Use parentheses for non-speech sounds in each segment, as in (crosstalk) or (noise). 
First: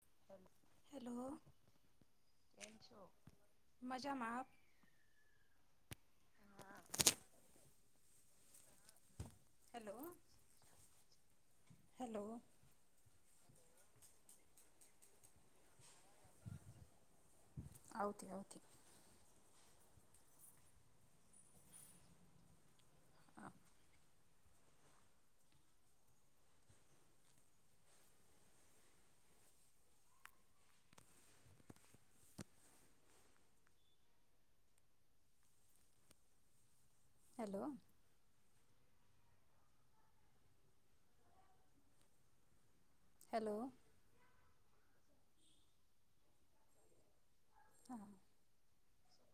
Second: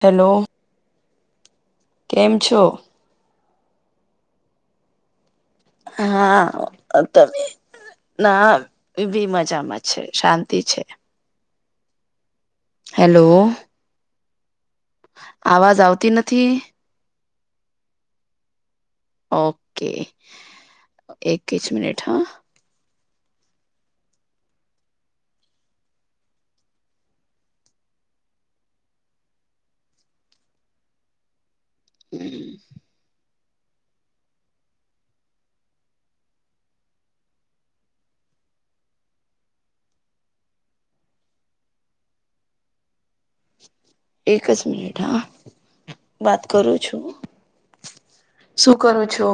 Hello hello કેમ છો? મજામાં હા અ તમે ના એ બી મજામાં હેલો છે, શાંતિ છે. હેલો હેલો આવાજ આવતી નથી? આવતી આવતી ઓકે એકી જ મિનિટ હહ હા હમ હલો હેલો એક જ મિનિટ હા. વાત કરું છું. હા શું કરો છો?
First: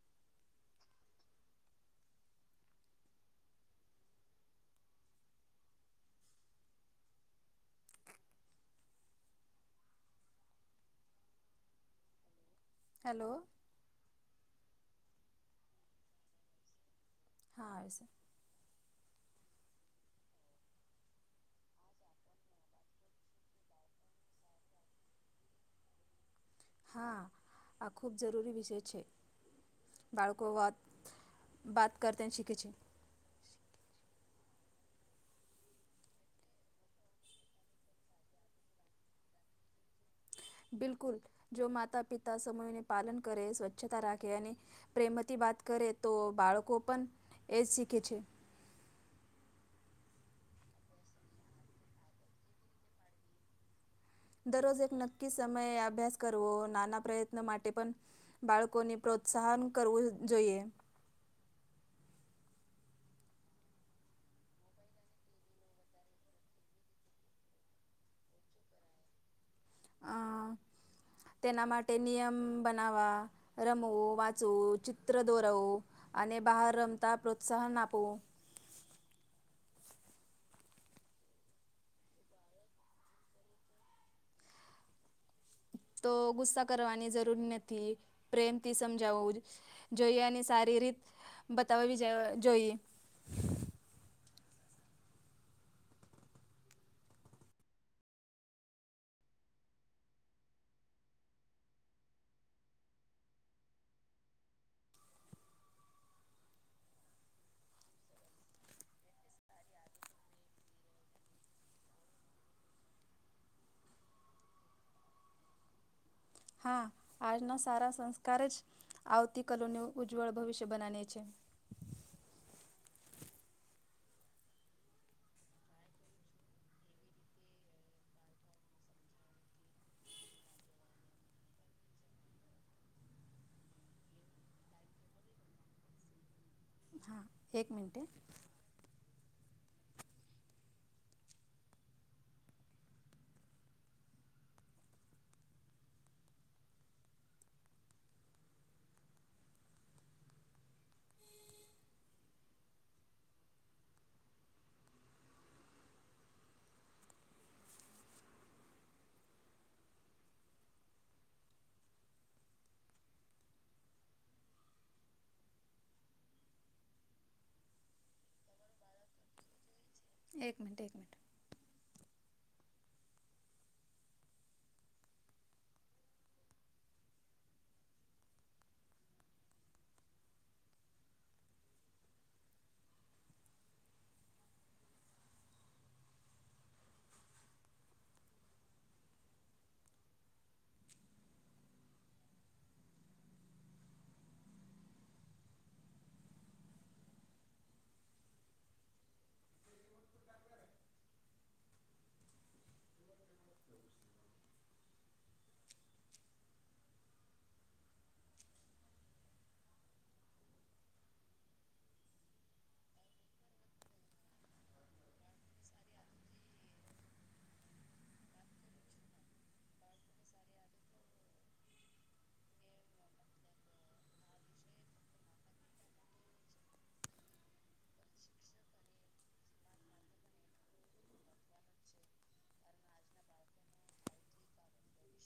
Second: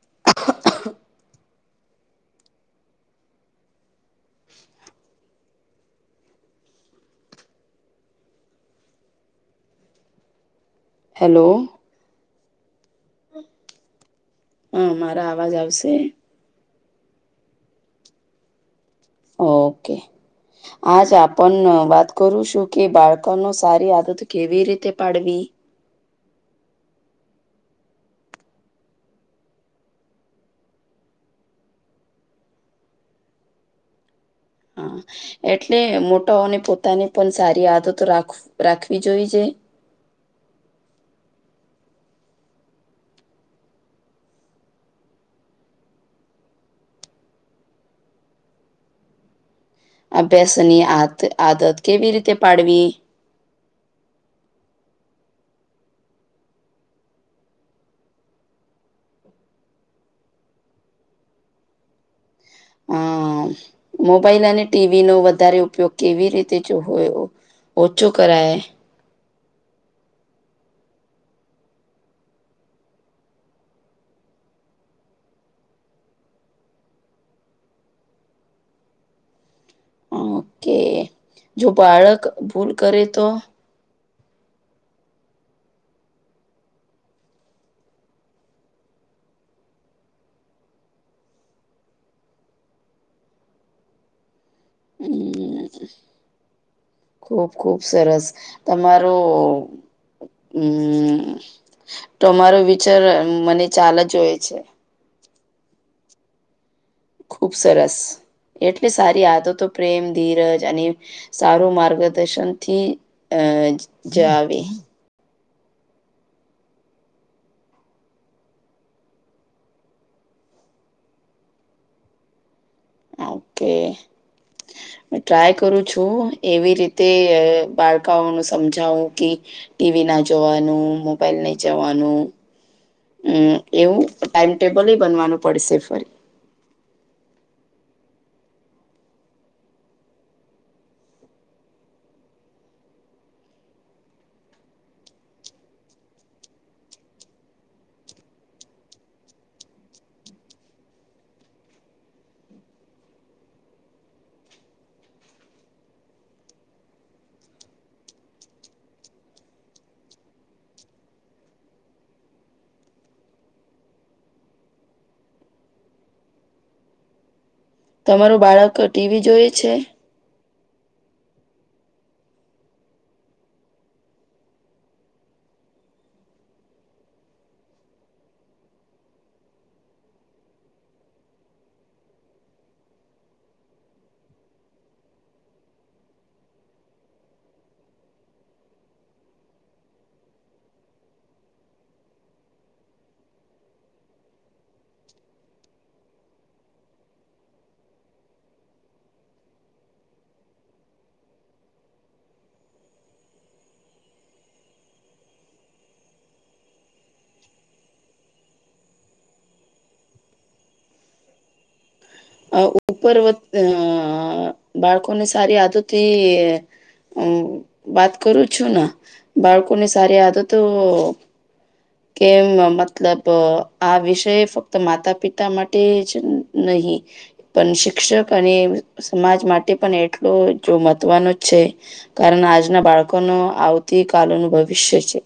(inaudible) હેલો હેલો હહ મારા આવાજ આવશે? હા આવે સે ઓકે આજ આપન વાત કરું છું કે બાળકોને સારી આદત કેવી રીતે પાડવી? (inaudible) હા આ ખૂબ જરૂરી વિષય છે. બાળકો વાત બાત કરતે ને શીખે છે. હ એટલે મોટાઓને પોતાને પન સારી આદતો રાખ રાખવી જોવી જોઈએ. બિલકુલ જો માતા પિતા સમયને પાલન કરે, સ્વચ્છતા રાખે અને પ્રેમવતી વાત કરે તો બાળકો પન એ જ શીખે છે. (inaudible) અભ્યાસની આત આદત કેવી રીતે પાડવી? દરોઝ એક નક્કી સમયે આભ્યાસ કરવો, નાના પ્રયત્ન માટે પન બાળકોને પ્રોત પ્રોત્સાહન કરવું જોઈએ. (inaudible) અ મોબાઈલ અને ટીવીનો વધારે ઉપયોગ કેવી રીતે જો હોયો? ઓછો કરાય અ (inaudible) તેના માટે નિયમ બનાવવા રમવું વાંચવું ચિત્ર દોરવું અને ને બહાર રમતા પ્રોત્સાહન આપવુ (inaudible) ઓકે જો બાળક ભૂલ કરે તો (inaudible) તો ગુસ્સા કરવાની જરૂર નથી પ્રેમથી સમજાવુ જ જો ઈ એની સારી રીત બતાવી અ જોઈએ (inaudible) એમ ખુબ ખુબ સરસ તમારો હમ તમારો વિચાર મને ચાલ જ હોય છે. ખુબ સરસ. એટલે સારી આદતો પ્રેમ ધીરજ અને, સારું માર્ગદર્શનથી અ જાવે. હા આજના સારા સંસ્કાર જ આવતી કલોનું ઉજ્જવળ ભવિષ્ય બનાને છે. (inaudible) ઓકે. ટ્રાય કરું છું એવી રીતે બાળકાઓનું સમજાવું કે ટીવી ના જોવાનું મોબાઈલ નહી જવાનુ. હમ એવું ટાઈમટેબલ બનવાનું પડશે ફરી. હા એક મિનટે. તમારું બાળક ટીવી જોએ છે. એક મિનટ એક મીનટ. ઉપર વ અઅ બાળકોને સારી આદતથી હમ્મ વાત કરું છું ને બાળકોની સારી આદતો કેમ મતલબ આ વિષય ફક્ત માતા પિતા માટે જ નહી પણ શિક્ષક અને સમાજ માટે પણ એટલો જો મહત્વનો છે કારણ આજના બાળકોનું આવતી કાલનું ભવિષ્ય છે.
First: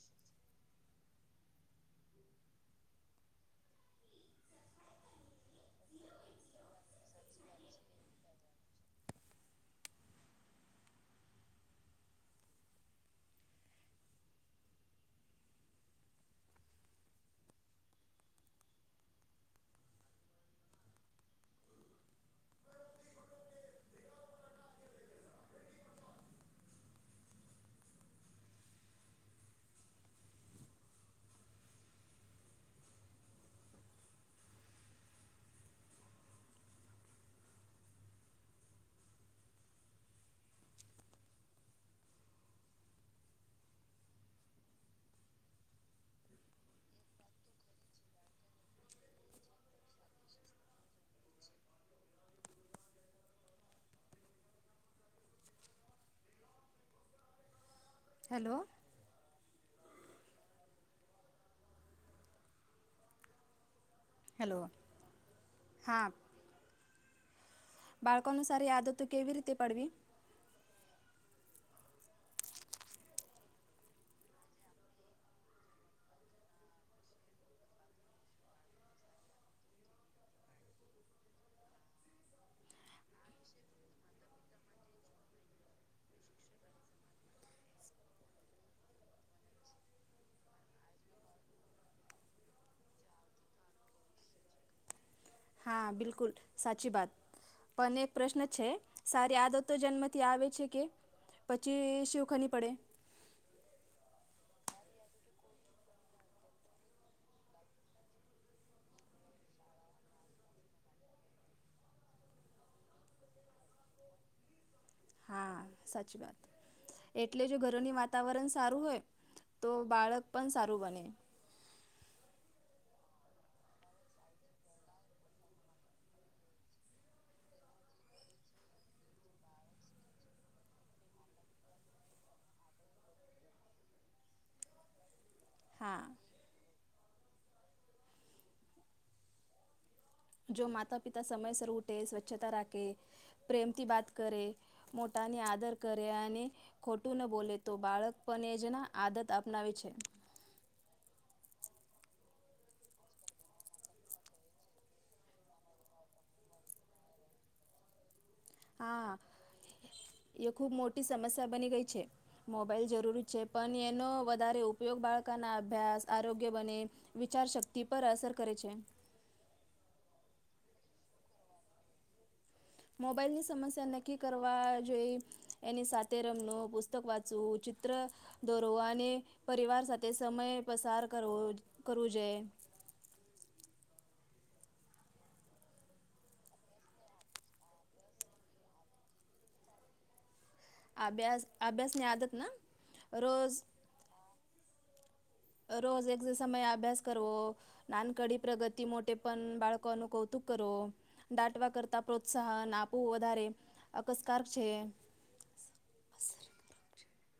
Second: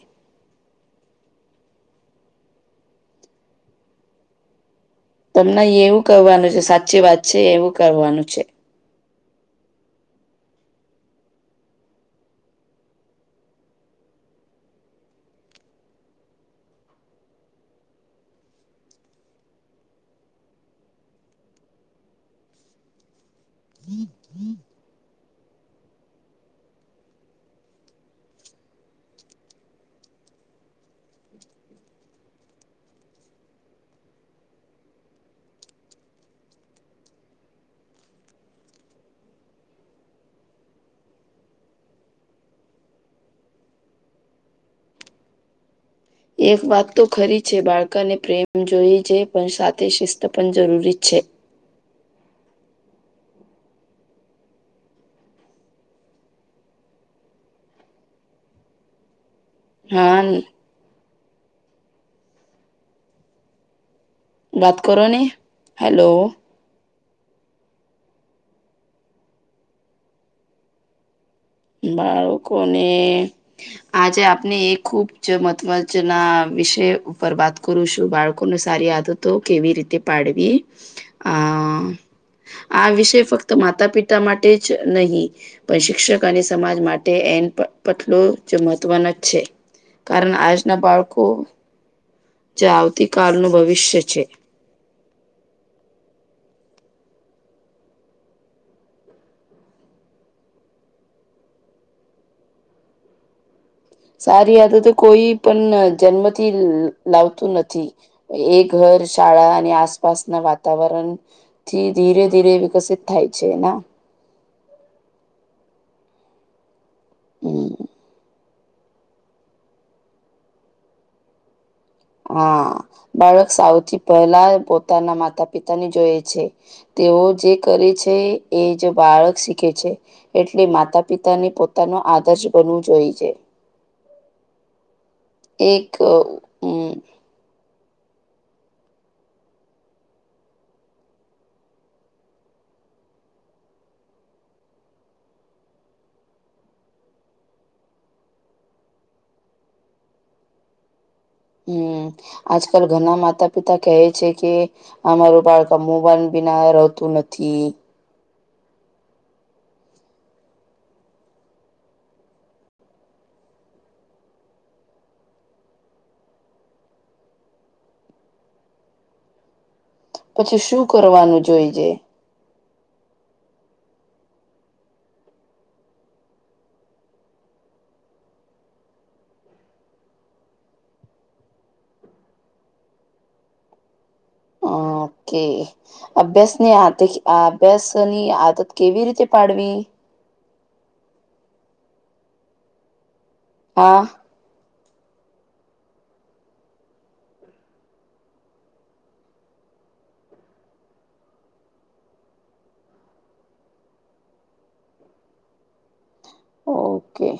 તમને યેવુ કરવાનુ છે સાચી વાત છે એવુ કરવાનુ છે. (inaudible) એક વાત તો ખરી છે બાળકાને પ્રેમ જોઈ છે પણ સાથે શિસ્ત પણ જરૂરી છે. (inaudible) હલો. હા. હેલો. વાત કરો ને હેલો. બાળકોનુ સારી આદત કેવી રીતે પડવી? બાળકોને આજે આપને એ ખુબ જ મતમજ ના વિશે ઉપર વાત કરું છું બાળકોને સારી આદતો કેવી રીતે પાડવી આ અ આ વિષય ફક્ત માતા પિતા માટે જ નહી પણ શિક્ષક અને સમાજ માટે એ પટલું જ મહત્વનું જ છે કારણ આજના બાળકો જે આવતીકાલનું ભવિષ્ય છે હા બિલકુલ સાચી બાત અને એક પ્રશ્ન છે સારી આદતો જન્મથી આવે છે કે પછી શીખવની પડે (inaudible) સારી આદતો કોઈ પણ જન્મથી લાવતું નથી એ ઘર શા ળા અને આસપાસના વાતાવરણ થી ધીરે ધીરે વિકસિત થાય છે ના (inaudible) હા સાચી વાત એટલે જો હમ ઘરોની વાતાવરણ સારું હોય તો બાળક પણ સારું બને હા બાળક સૌથી પહેલા પોતાના માતા પિતા ની જોય છે તેઓ જે કરે છે એ જ બાળક શીખે છે એટલે માતા પિતાને આદર્શ બનવું જોઈ છે એક હા જો માતા પિતા સમયસર ઉઠે સ્વચ્છતા રાખે પ્રેમ થી બાત કરે મોટા ને આદર કરે અને ખોટું ન બોલે તો બાળક પણને એ જ આદત અપનાવે છે આજકાલ ઘના માતા પિતા કહે છે કે અમારું બાળકા મોબાઈલ બિના રહતું નથી હા એ ખુબ મોટી સમસ્યા બની ગઈ છે મોબાઈલ જરૂરી છે પણ એનો વધારે ઉપયોગ બાળ કો ના અભ્યાસ આરોગ્ય બને વિચારશક્તિ પર અસર કરે છે પછી શું કરવાનું જોઈજે મોબાઈલની સમસ્યા નક્કી કરવા જોઈ એની સાથે રમવુ પુસ્તક વાચવું ચિત્ર દોરવો અને પરિવાર સાથે સમય પસાર કરવો જોઈએ ઓકે અભ્યાસની આ અભ્યાસ ની આદત કેવી રીતે પાડવી અભ્યાસ અભ્યાસ ને આદત ના રોજ હા રોજ એક જે સમયે અભ્યાસ કરવો નાનકડી પ્રગતિ માટે પણ બાળકો ન કું કરો દાટવા કરતા પ્રોત્સાહન આપવું વધારે અકસ્કાર છે ઓકે.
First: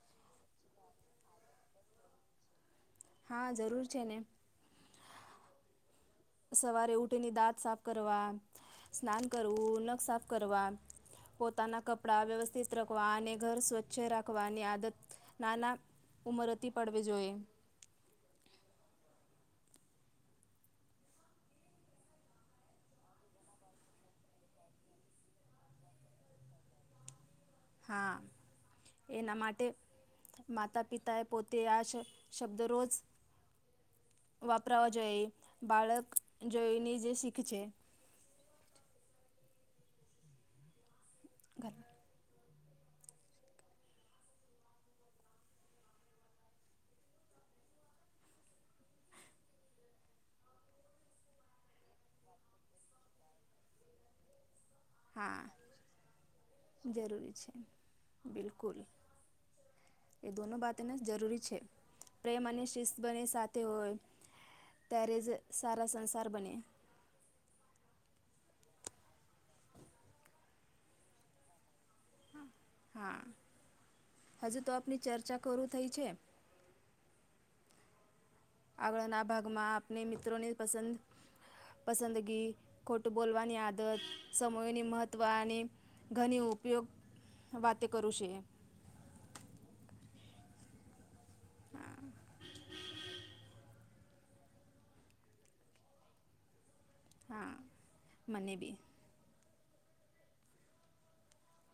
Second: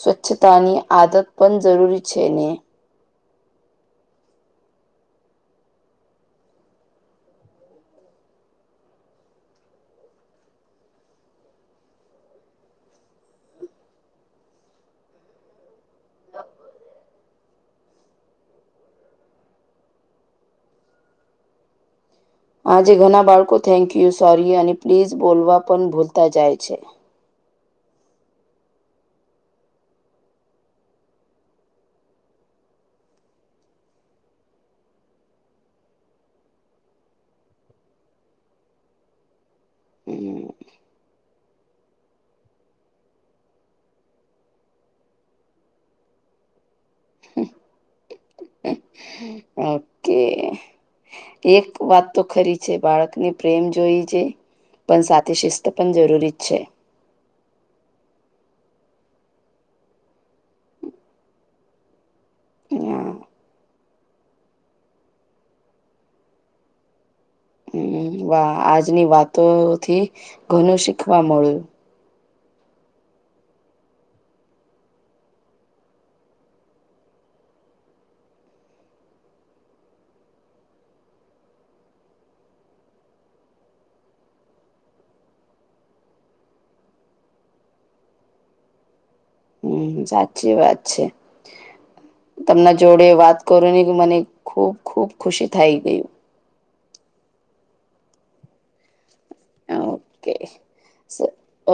સ્વચ્છતાની આદત પણ જરૂરી છે ને. હા જરૂર છે ને. સવારે ઉઠીને દાંત સાફ કરવા, સ્નાન કરવું નખ સાફ કરવા. પોતાના કપડાં વ્યવસ્થિત રખવા અને ઘર સ્વચ્છ રાખવાની આદત, નાના ઉંમર હતી પાડવી જોઈએ. (inaudible) આજે ઘણા બાળકો થેન્ક યુ સોરી અને પ્લીઝ બોલવા પણ ભૂલતા જાય છે હા એના માટે માતા પિતાએ પોતે આ શબ્દ રોજ વાપરાવા જોઈએ બાળક જોઈને જે શીખ છે હમ્મ (inaudible) ઓકે એક વાત તો ખરી છે બાળકને પ્રેમ જોઈ છે પણ સાથે હા શિસ્ત પણ જરૂરી જ છે જરૂરી છે બિલકુલ એ દોનો વાત એને જરૂરી છે પ્રેમ અને શિસ્ત બને સાથે હોય. ત્યારે જ સારા સંસાર બને. હમ વાહ આજની વાતો થી, ઘણું શીખવા મળ્યું. હા, હજુ તો આપની ચર્ચા ખરું થઇ છે. આગળના ભાગમાં આપણે મિત્રોને પસંદ પસંદગી ખોટું બોલવાની આદત સમયની મહત્વની ઘણી ઉપયોગ વાતે કરું છે. હમ સાચી વાત છે, હા તમના જોડે વાત કરો ની મને ખૂબ ખૂબ ખુશી થઈ ગય. હા, મને બી. હ ઓકે.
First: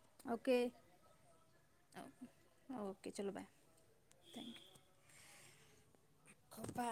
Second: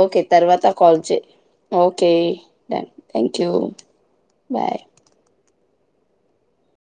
ઓકે તરવાતા કોલ છે ઓકે ડન ઓકે ચલો thank bye you. Thank bye. By.